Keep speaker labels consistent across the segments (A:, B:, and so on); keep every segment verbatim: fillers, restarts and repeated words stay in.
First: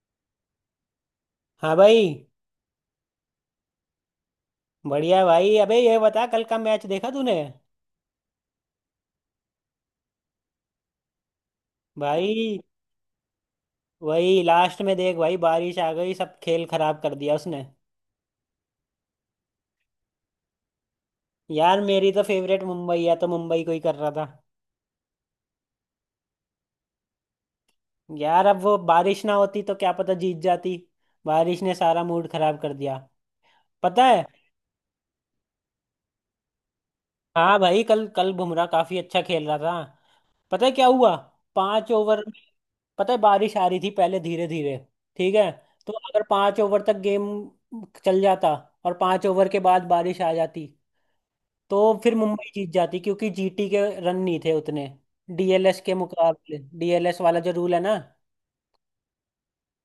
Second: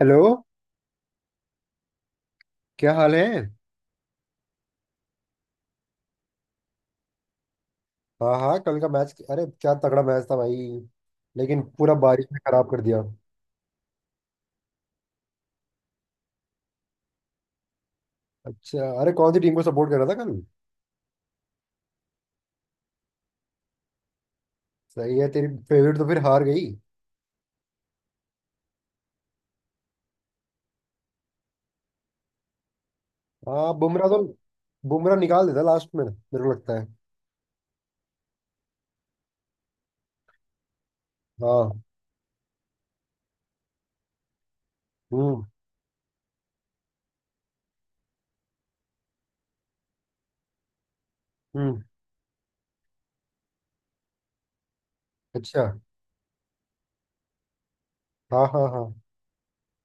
A: Hello.
B: हाँ भाई।
A: क्या हाल है?
B: बढ़िया है भाई, अबे ये बता कल का मैच देखा तूने?
A: हाँ हाँ, कल का मैच। अरे क्या तगड़ा मैच था भाई। लेकिन पूरा बारिश ने
B: भाई
A: खराब कर दिया।
B: वही लास्ट में देख भाई, बारिश आ गई, सब खेल खराब कर दिया उसने।
A: अच्छा। अरे कौन सी टीम को सपोर्ट कर रहा था कल?
B: यार मेरी तो फेवरेट मुंबई है तो मुंबई को ही कर रहा था।
A: सही है। तेरी फेवरेट तो फिर हार गई।
B: यार अब वो बारिश ना होती तो क्या पता जीत जाती। बारिश ने सारा मूड खराब कर दिया।
A: हाँ,
B: पता
A: बुमराह तो।
B: है।
A: बुमराह निकाल देता लास्ट में, मेरे को लगता है।
B: हाँ भाई, कल कल बुमराह काफी अच्छा खेल रहा था। पता है क्या हुआ?
A: हाँ।
B: पांच ओवर। पता है बारिश आ रही थी पहले धीरे धीरे। ठीक
A: हम्म
B: है। तो अगर पांच ओवर तक गेम चल जाता और पांच ओवर के बाद बारिश आ जाती तो
A: हम्म।
B: फिर मुंबई जीत जाती क्योंकि जीटी के रन नहीं थे उतने।
A: अच्छा।
B: डीएलएस के मुकाबले, डीएलएस वाला जो रूल है ना,
A: हाँ हाँ हाँ।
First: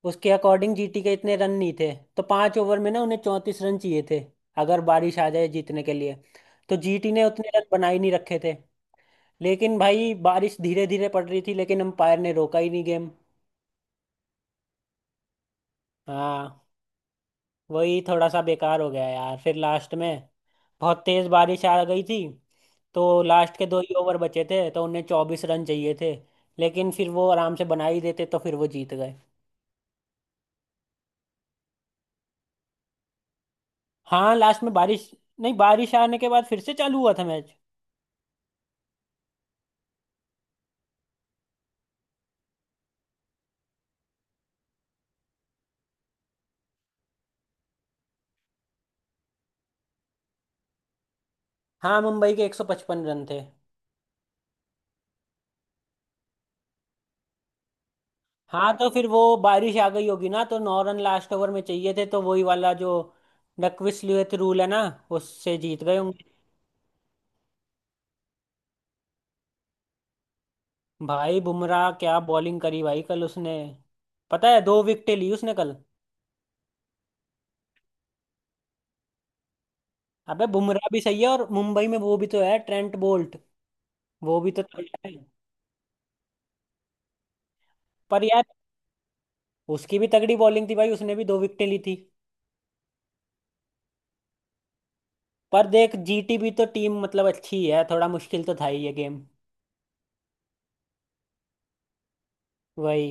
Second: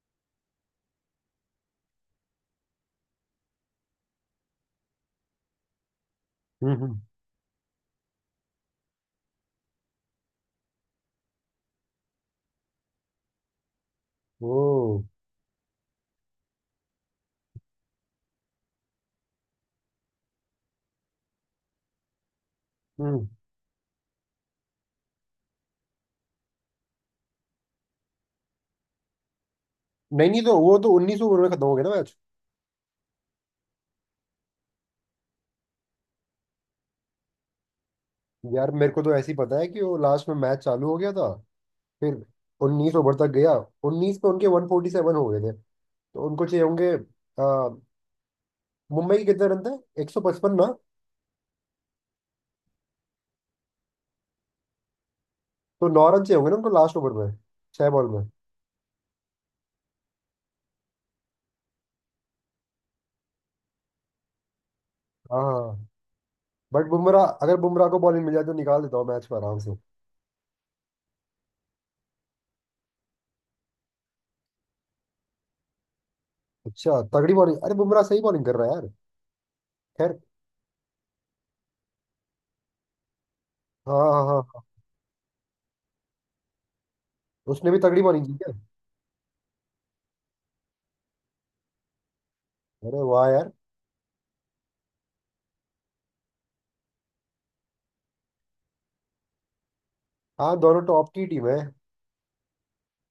B: उसके अकॉर्डिंग जीटी के इतने रन नहीं थे, तो पांच ओवर में ना उन्हें चौंतीस रन चाहिए थे अगर बारिश आ जाए जीतने के लिए।
A: हम्म
B: तो
A: हम्म।
B: जीटी ने उतने रन बना ही नहीं रखे थे। लेकिन भाई बारिश धीरे धीरे पड़ रही थी, लेकिन अंपायर ने रोका ही नहीं गेम।
A: ओ।
B: हाँ, वही थोड़ा सा बेकार हो गया यार। फिर लास्ट में बहुत तेज बारिश आ गई थी, तो
A: हम्म।
B: लास्ट के दो ही ओवर बचे थे, तो उन्हें चौबीस रन चाहिए थे। लेकिन फिर वो आराम से बना ही देते तो फिर वो जीत गए।
A: नहीं नहीं, तो वो तो उन्नीस ओवर में खत्म हो गया ना मैच।
B: हाँ लास्ट में बारिश। नहीं, बारिश आने के बाद फिर से चालू हुआ था मैच।
A: यार, मेरे को तो ऐसे ही पता है कि वो लास्ट में मैच चालू हो गया था फिर उन्नीस ओवर तक गया। उन्नीस पे उनके वन फोर्टी सेवन हो गए थे। तो उनको चाहिए होंगे आ, मुंबई के कितने रन थे, एक सौ पचपन ना?
B: हाँ मुंबई के एक सौ पचपन रन थे।
A: तो नौ रन चाहिए होंगे ना उनको लास्ट ओवर में। छह बॉल में।
B: हाँ तो फिर वो बारिश आ गई होगी ना, तो नौ रन लास्ट ओवर में चाहिए थे, तो वही वाला जो डकविसलियत रूल है ना, उससे
A: हाँ,
B: जीत गए होंगे।
A: बट बुमराह, अगर बुमराह को बॉलिंग मिल जाए तो निकाल देता हूँ मैच को आराम से।
B: भाई बुमराह क्या बॉलिंग करी भाई कल उसने। पता है, दो विकेटें ली उसने कल।
A: अच्छा, तगड़ी बॉलिंग। अरे बुमराह सही बॉलिंग कर रहा है यार। खैर।
B: अबे बुमराह भी सही है, और मुंबई में वो भी तो है, ट्रेंट बोल्ट।
A: हाँ हाँ
B: वो भी
A: हाँ।
B: तो तगड़ा है।
A: उसने भी तगड़ी
B: पर
A: बॉलिंग की
B: यार
A: क्या?
B: उसकी भी तगड़ी बॉलिंग थी भाई, उसने भी दो विकेटें ली थी।
A: अरे वाह यार।
B: पर देख जीटी भी तो टीम मतलब अच्छी है, थोड़ा मुश्किल तो था ही ये गेम।
A: हाँ, दोनों टॉप की टीम है।
B: वही।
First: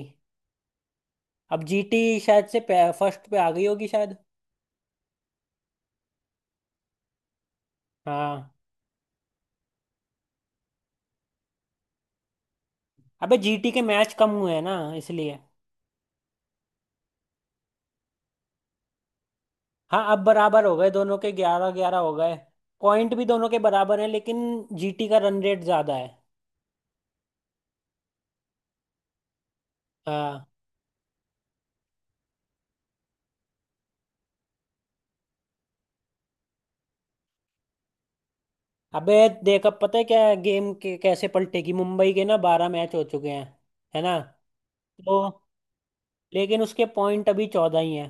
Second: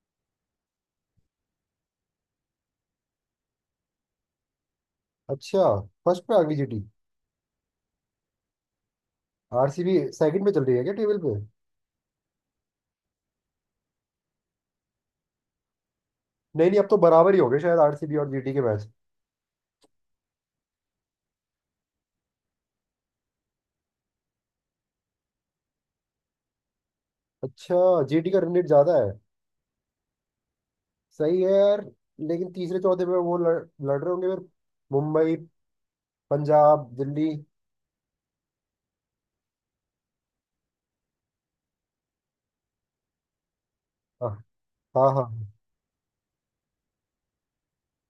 B: अब जीटी शायद से फर्स्ट पे आ गई होगी शायद।
A: अच्छा। फर्स्ट पे आ गई जीटी?
B: हाँ।
A: आरसीबी सेकंड पे चल रही है क्या टेबल पे?
B: अबे जीटी के मैच कम हुए हैं ना इसलिए।
A: नहीं नहीं, अब तो बराबर ही हो गए शायद आरसीबी और जीटी के मैच।
B: हाँ अब बराबर हो गए, दोनों के ग्यारह ग्यारह हो गए। पॉइंट भी दोनों के बराबर हैं, लेकिन जीटी का रन रेट ज्यादा है।
A: अच्छा। जीटी का रन रेट ज्यादा है।
B: हाँ।
A: सही है यार। लेकिन तीसरे चौथे में वो लड़, लड़ रहे होंगे फिर। मुंबई, पंजाब, दिल्ली।
B: अबे देख अब पता है क्या है, गेम के कैसे पलटेगी, मुंबई के ना बारह मैच हो चुके हैं, है ना?
A: हाँ हाँ
B: तो
A: हाँ।
B: लेकिन उसके पॉइंट अभी चौदह ही हैं।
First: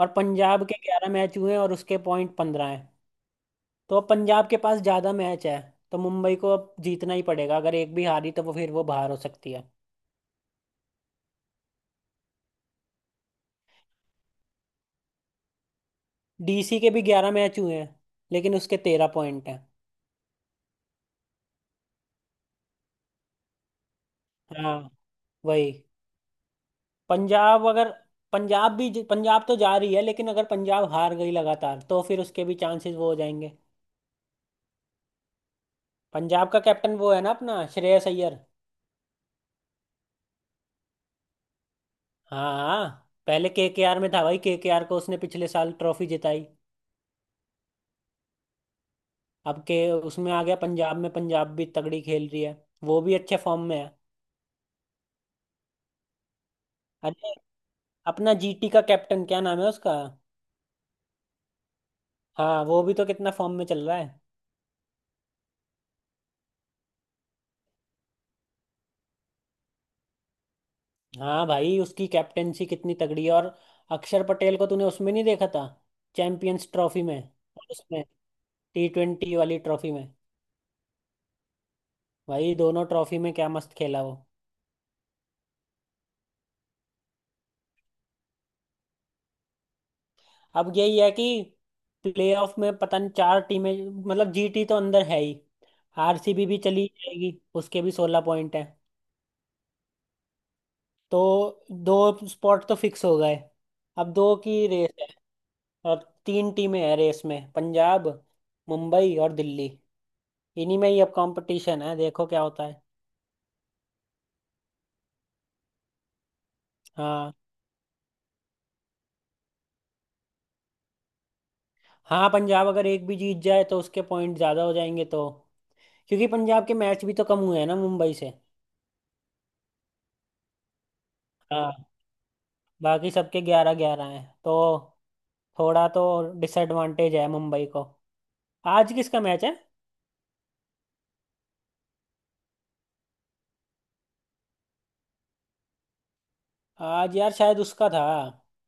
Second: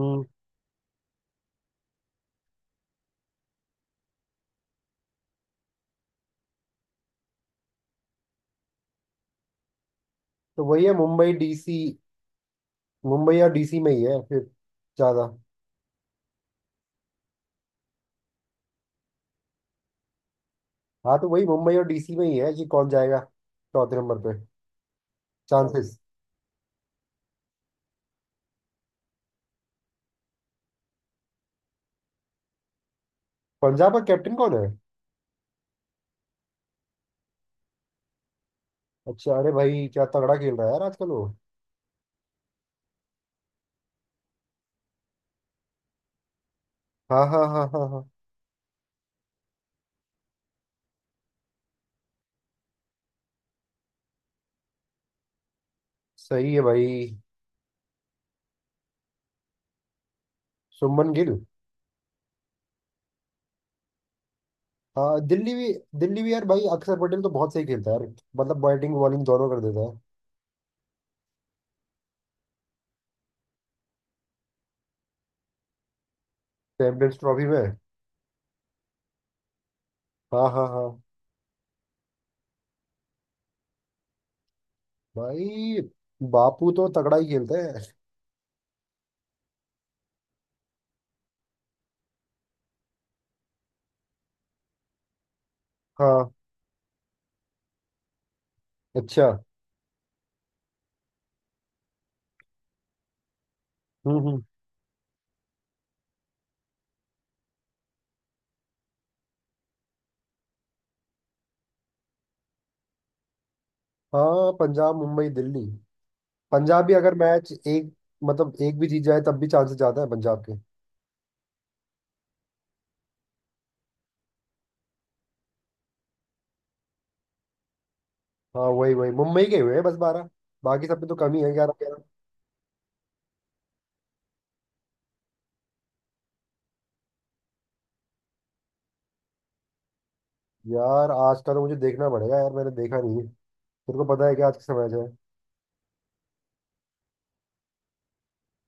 B: और पंजाब के ग्यारह मैच हुए हैं और उसके पॉइंट पंद्रह हैं। तो अब पंजाब के पास ज़्यादा मैच है तो मुंबई को अब जीतना ही पड़ेगा, अगर एक भी हारी तो वो फिर वो बाहर हो सकती है।
A: तो वही है, मुंबई डीसी। मुंबई और डीसी में ही है फिर ज्यादा।
B: डीसी के भी ग्यारह मैच हुए हैं, लेकिन उसके तेरह पॉइंट हैं।
A: हाँ, तो वही मुंबई और डीसी में ही है कि कौन जाएगा चौथे नंबर पे।
B: हाँ वही।
A: चांसेस।
B: पंजाब अगर, पंजाब भी, पंजाब तो जा रही है, लेकिन अगर पंजाब हार गई लगातार तो फिर उसके भी चांसेस वो हो जाएंगे।
A: पंजाब का कैप्टन कौन है?
B: पंजाब का कैप्टन वो है ना, अपना श्रेयस अय्यर।
A: अच्छा। अरे भाई क्या तगड़ा खेल रहा है यार आजकल वो।
B: हाँ हाँ, पहले केकेआर में था भाई, केकेआर को उसने पिछले साल ट्रॉफी जिताई।
A: हाँ हाँ हाँ हाँ हाँ।
B: अब के उसमें आ गया पंजाब में, पंजाब भी तगड़ी खेल रही है। वो भी अच्छे फॉर्म में है।
A: सही है भाई।
B: अरे अपना जीटी का कैप्टन क्या नाम है उसका?
A: शुभमन गिल।
B: हाँ वो भी तो कितना फॉर्म में चल रहा है।
A: हाँ, दिल्ली भी। दिल्ली भी यार भाई, अक्षर पटेल तो बहुत सही खेलता है यार। मतलब बैटिंग बॉलिंग दोनों कर देता है।
B: हाँ भाई उसकी कैप्टेंसी कितनी तगड़ी है। और अक्षर पटेल को तूने उसमें नहीं देखा था? चैंपियंस ट्रॉफी
A: चैंपियंस
B: में
A: ट्रॉफी में।
B: और उसमें टी ट्वेंटी वाली ट्रॉफी में।
A: हाँ हाँ हाँ।
B: भाई दोनों ट्रॉफी में क्या मस्त खेला वो।
A: भाई बापू तो तगड़ा ही खेलते हैं।
B: अब यही है कि प्लेऑफ में पता नहीं चार टीमें, मतलब जीटी तो अंदर है ही।
A: हाँ।
B: आरसीबी भी चली जाएगी, उसके भी सोलह पॉइंट है।
A: अच्छा।
B: तो दो स्पॉट तो फिक्स हो गए। अब
A: हम्म
B: दो
A: हम्म।
B: की रेस है, और तीन टीमें हैं रेस में, पंजाब, मुंबई और दिल्ली। इन्हीं में ही अब कंपटीशन है, देखो क्या होता है।
A: हाँ, पंजाब मुंबई दिल्ली। पंजाब भी अगर
B: हाँ।
A: मैच एक, मतलब एक भी जीत जाए तब भी चांसेस ज्यादा है पंजाब के।
B: हाँ पंजाब अगर एक भी जीत जाए तो उसके पॉइंट ज़्यादा हो जाएंगे, तो क्योंकि पंजाब के मैच भी तो कम हुए हैं ना मुंबई से।
A: हाँ वही वही, मुंबई के हुए हैं बस बारह। बाकी सब में तो कमी है, ग्यारह
B: हाँ
A: ग्यारह।
B: बाकी सबके ग्यारह ग्यारह हैं, तो थोड़ा तो डिसएडवांटेज है मुंबई को। आज किसका मैच है?
A: यार आज का तो मुझे देखना पड़ेगा यार, मैंने देखा नहीं है। तेरे को पता है कि आज किसका मैच है?
B: आज यार शायद उसका था,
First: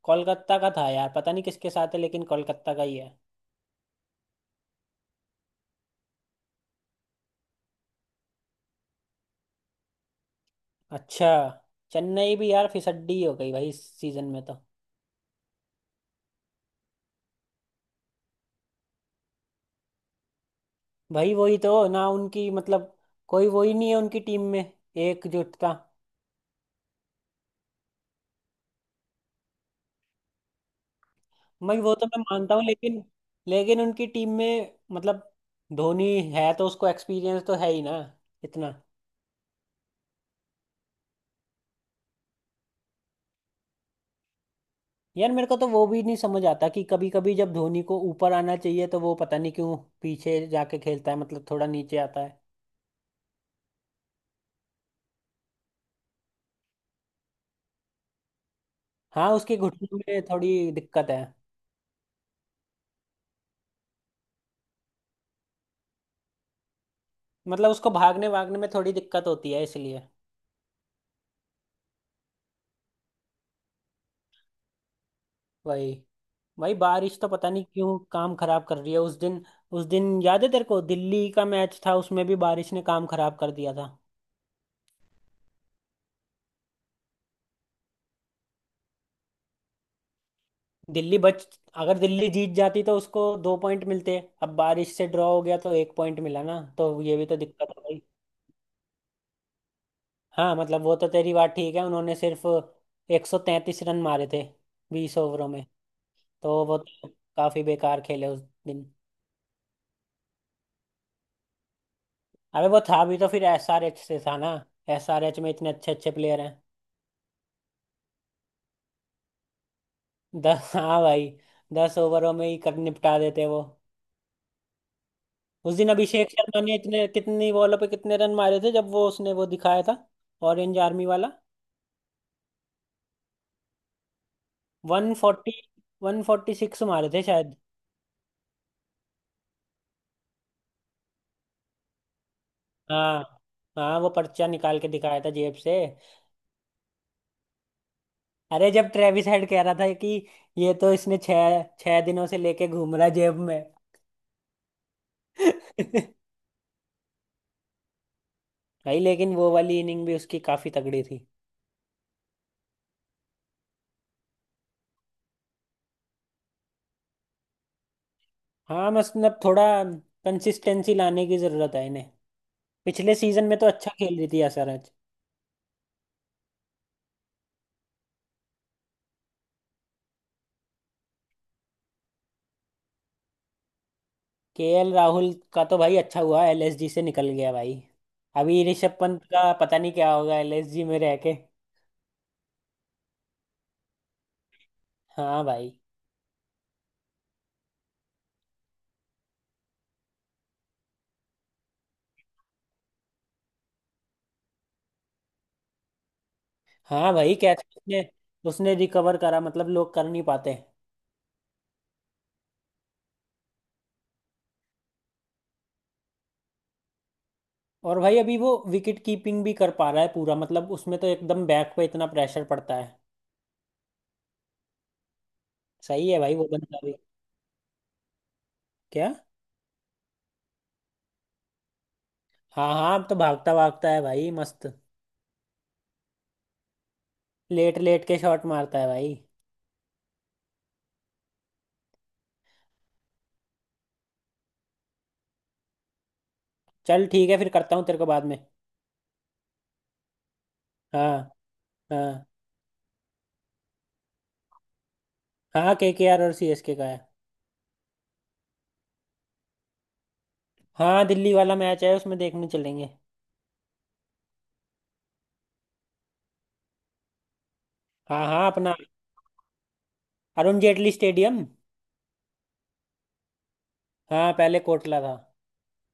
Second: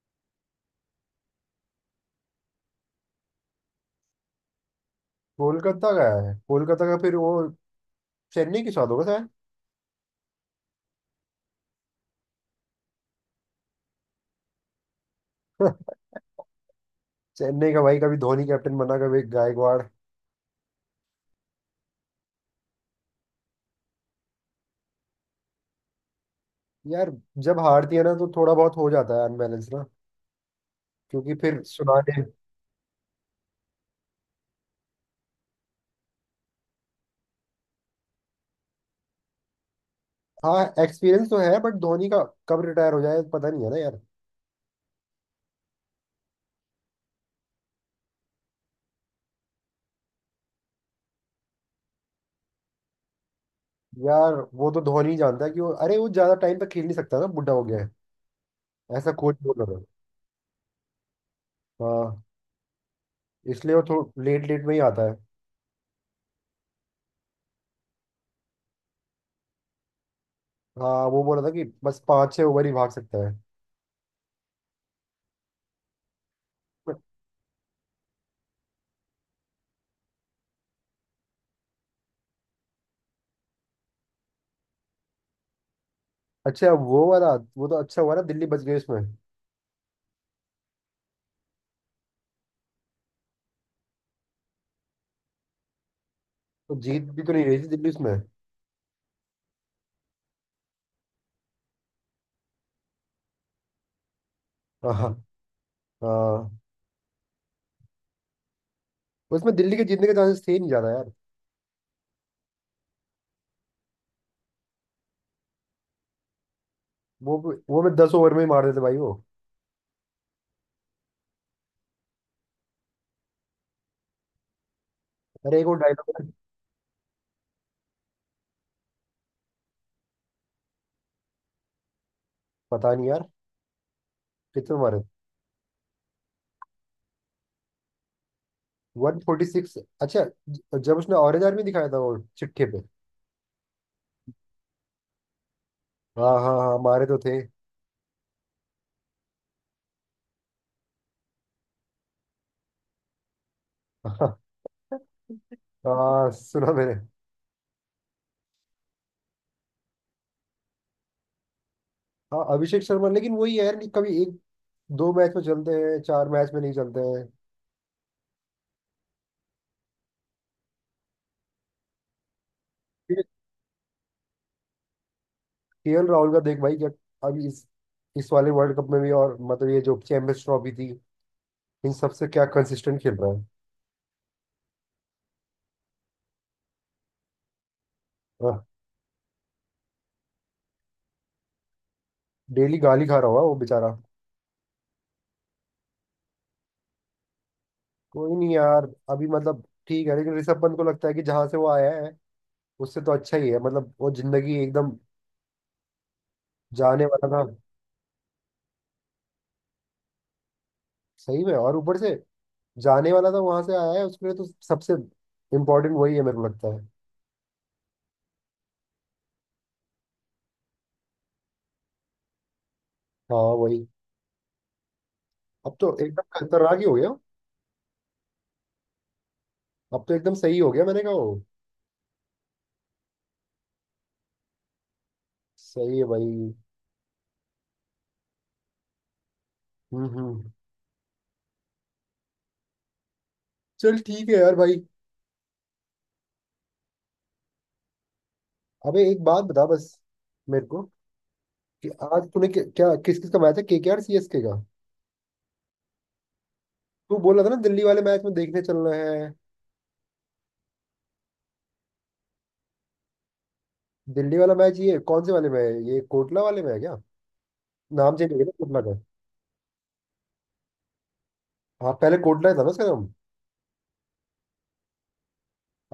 B: कोलकाता का था यार, पता नहीं किसके साथ है लेकिन कोलकाता का ही है।
A: कोलकाता का है। कोलकाता का, फिर वो चेन्नई के साथ होगा शायद।
B: अच्छा। चेन्नई भी यार फिसड्डी हो गई भाई इस सीजन में तो।
A: चेन्नई का भाई, कभी धोनी कैप्टन बना कभी गायकवाड़।
B: भाई वही तो ना, उनकी मतलब कोई वही नहीं है उनकी टीम में, एकजुटता।
A: यार, जब हारती है ना तो थोड़ा बहुत हो जाता है अनबैलेंस ना। क्योंकि फिर
B: मैं वो तो मैं
A: सुनाने।
B: मानता हूँ, लेकिन लेकिन उनकी टीम में मतलब धोनी है तो उसको एक्सपीरियंस तो है ही ना, इतना।
A: हाँ, एक्सपीरियंस तो है। बट धोनी का कब रिटायर हो जाए पता नहीं है ना यार।
B: यार मेरे को तो वो भी नहीं समझ आता कि कभी कभी जब धोनी को ऊपर आना चाहिए तो वो पता नहीं क्यों पीछे जाके खेलता है, मतलब थोड़ा नीचे आता है।
A: यार, वो तो धोनी ही जानता है कि वो, अरे वो ज्यादा टाइम तक खेल नहीं सकता ना, बुढ़ा हो गया है। ऐसा
B: हाँ
A: कोच
B: उसके
A: बोल रहा था।
B: घुटने में थोड़ी दिक्कत है।
A: हाँ, इसलिए वो थोड़ा लेट लेट में ही आता है।
B: मतलब उसको भागने भागने में थोड़ी दिक्कत होती है इसलिए।
A: हाँ, वो बोल रहा था कि बस पाँच छह ओवर ही भाग सकता है।
B: वही। भाई
A: But,
B: बारिश तो पता नहीं क्यों काम खराब कर रही है उस दिन। उस दिन याद है तेरे को दिल्ली का मैच था, उसमें भी बारिश ने काम खराब कर दिया था।
A: अच्छा वो वाला, वो तो अच्छा हुआ ना दिल्ली बच गई उसमें।
B: दिल्ली बच अगर दिल्ली जीत जाती तो उसको दो पॉइंट मिलते। अब बारिश से ड्रॉ हो गया तो एक पॉइंट मिला ना,
A: तो
B: तो
A: जीत
B: ये
A: भी
B: भी
A: तो
B: तो
A: नहीं रही थी
B: दिक्कत
A: दिल्ली
B: है।
A: उसमें।
B: हाँ मतलब वो तो तेरी बात ठीक है, उन्होंने सिर्फ एक सौ तैंतीस रन मारे थे
A: हाँ हाँ
B: बीस ओवरों में।
A: हाँ।
B: तो वो तो काफी बेकार खेले उस दिन।
A: उसमें दिल्ली के जीतने के चांसेस थे ही नहीं ज्यादा यार।
B: अबे वो था भी तो फिर एसआरएच से था ना, एसआरएच में इतने अच्छे अच्छे प्लेयर हैं।
A: वो वो मैं दस ओवर में ही मार देते भाई वो।
B: दस, हाँ भाई दस ओवरों में ही कर निपटा देते वो।
A: अरे एक वो
B: उस दिन
A: डायलॉग।
B: अभिषेक शर्मा ने इतने, कितनी बॉलों पे कितने रन मारे थे, जब वो उसने वो दिखाया था ऑरेंज आर्मी वाला।
A: पता नहीं यार कितने मारे।
B: One forty one forty six मारे थे शायद।
A: वन फोर्टी सिक्स, अच्छा। ज- जब उसने ऑरेंज आर्मी दिखाया था वो चिट्ठी पे।
B: हाँ हाँ वो पर्चा निकाल के दिखाया था जेब से।
A: हाँ हाँ हाँ, मारे तो थे।
B: अरे जब ट्रेविस हेड कह रहा था कि ये तो इसने छह छह दिनों से लेके घूम रहा जेब में।
A: हाँ। हाँ, सुना मैंने।
B: भाई लेकिन वो वाली इनिंग भी उसकी काफी तगड़ी थी।
A: हाँ, अभिषेक शर्मा। लेकिन वही है यार कि कभी एक दो मैच में चलते हैं, चार मैच में नहीं चलते हैं।
B: हाँ मतलब थोड़ा कंसिस्टेंसी लाने की जरूरत है इन्हें। पिछले सीजन में तो अच्छा खेल रही थी असरज।
A: केएल राहुल का देख भाई क्या, अभी इस इस वाले वर्ल्ड कप में भी, और मतलब ये जो चैंपियंस ट्रॉफी थी, इन सबसे क्या कंसिस्टेंट खेल रहा है।
B: केएल राहुल का तो भाई अच्छा हुआ एलएसजी से निकल गया भाई।
A: आह,
B: अभी ऋषभ पंत का पता नहीं क्या होगा एलएसजी में रह के।
A: डेली गाली खा रहा होगा वो बेचारा।
B: हाँ भाई।
A: कोई नहीं यार, अभी मतलब ठीक है। लेकिन ऋषभ पंत को लगता है कि जहां से वो आया है, उससे तो अच्छा ही है। मतलब वो जिंदगी एकदम जाने
B: हाँ
A: वाला
B: भाई
A: था।
B: कैसे उसने उसने रिकवर करा, मतलब लोग कर नहीं पाते।
A: सही में, और ऊपर से जाने वाला था वहां से आया है, उसके लिए तो सबसे इम्पोर्टेंट वही है मेरे को लगता है।
B: और भाई अभी वो विकेट कीपिंग भी कर पा रहा है पूरा, मतलब उसमें तो एकदम बैक पे इतना प्रेशर पड़ता है।
A: हाँ, वही। अब तो
B: सही है
A: एकदम
B: भाई, वो
A: खतरनाक
B: बंदा
A: ही हो
B: भी
A: गया।
B: क्या।
A: अब तो एकदम सही हो गया, मैंने कहा वो।
B: हाँ हाँ, अब तो भागता भागता है भाई मस्त।
A: सही है भाई।
B: लेट लेट के शॉट मारता है भाई।
A: हम्म हम्म। चल ठीक है यार भाई।
B: चल ठीक है, फिर करता हूँ तेरे को बाद में।
A: अबे एक बात बता बस मेरे को
B: हाँ।
A: कि
B: हाँ
A: आज तूने क्या, क्या किस किस का मैच है, केकेआर सीएसके का?
B: हाँ, के के आर और सी एस के का है।
A: तू बोल रहा था ना दिल्ली वाले मैच में देखने चलना है।
B: हाँ दिल्ली वाला मैच है, उसमें देखने चलेंगे।
A: दिल्ली वाला मैच ये कौन से वाले में है? ये कोटला वाले में है क्या? नाम
B: हाँ
A: चेंज हो गया
B: हाँ
A: ना
B: अपना
A: कोटला का।
B: अरुण जेटली स्टेडियम।
A: हाँ, पहले कोटला ही था ना उसका नाम।
B: हाँ पहले कोटला था।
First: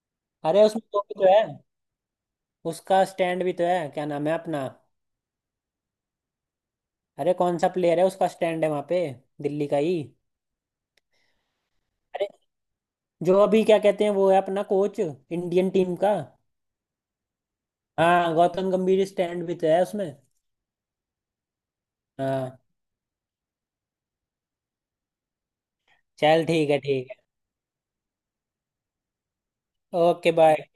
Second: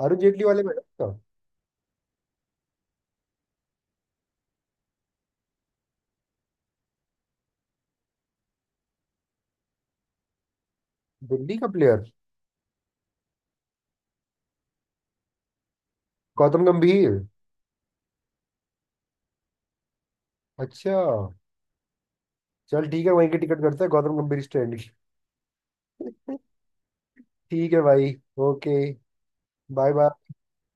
A: अरुण जेटली वाले
B: अरे
A: में है ना
B: उसमें वो
A: उसका।
B: भी तो है, उसका स्टैंड भी तो है, क्या नाम है अपना। अरे कौन सा प्लेयर है, उसका स्टैंड है वहाँ पे, दिल्ली का ही।
A: दिल्ली का प्लेयर।
B: जो अभी क्या कहते हैं वो है अपना कोच इंडियन टीम का।
A: गौतम गंभीर।
B: हाँ गौतम गंभीर स्टैंड भी तो है उसमें।
A: अच्छा।
B: हाँ।
A: चल ठीक है, वहीं की टिकट करते हैं गौतम गंभीर स्टैंड की।
B: चल ठीक है, ठीक है।
A: ठीक है भाई। Okay. Bye bye.
B: Okay, bye.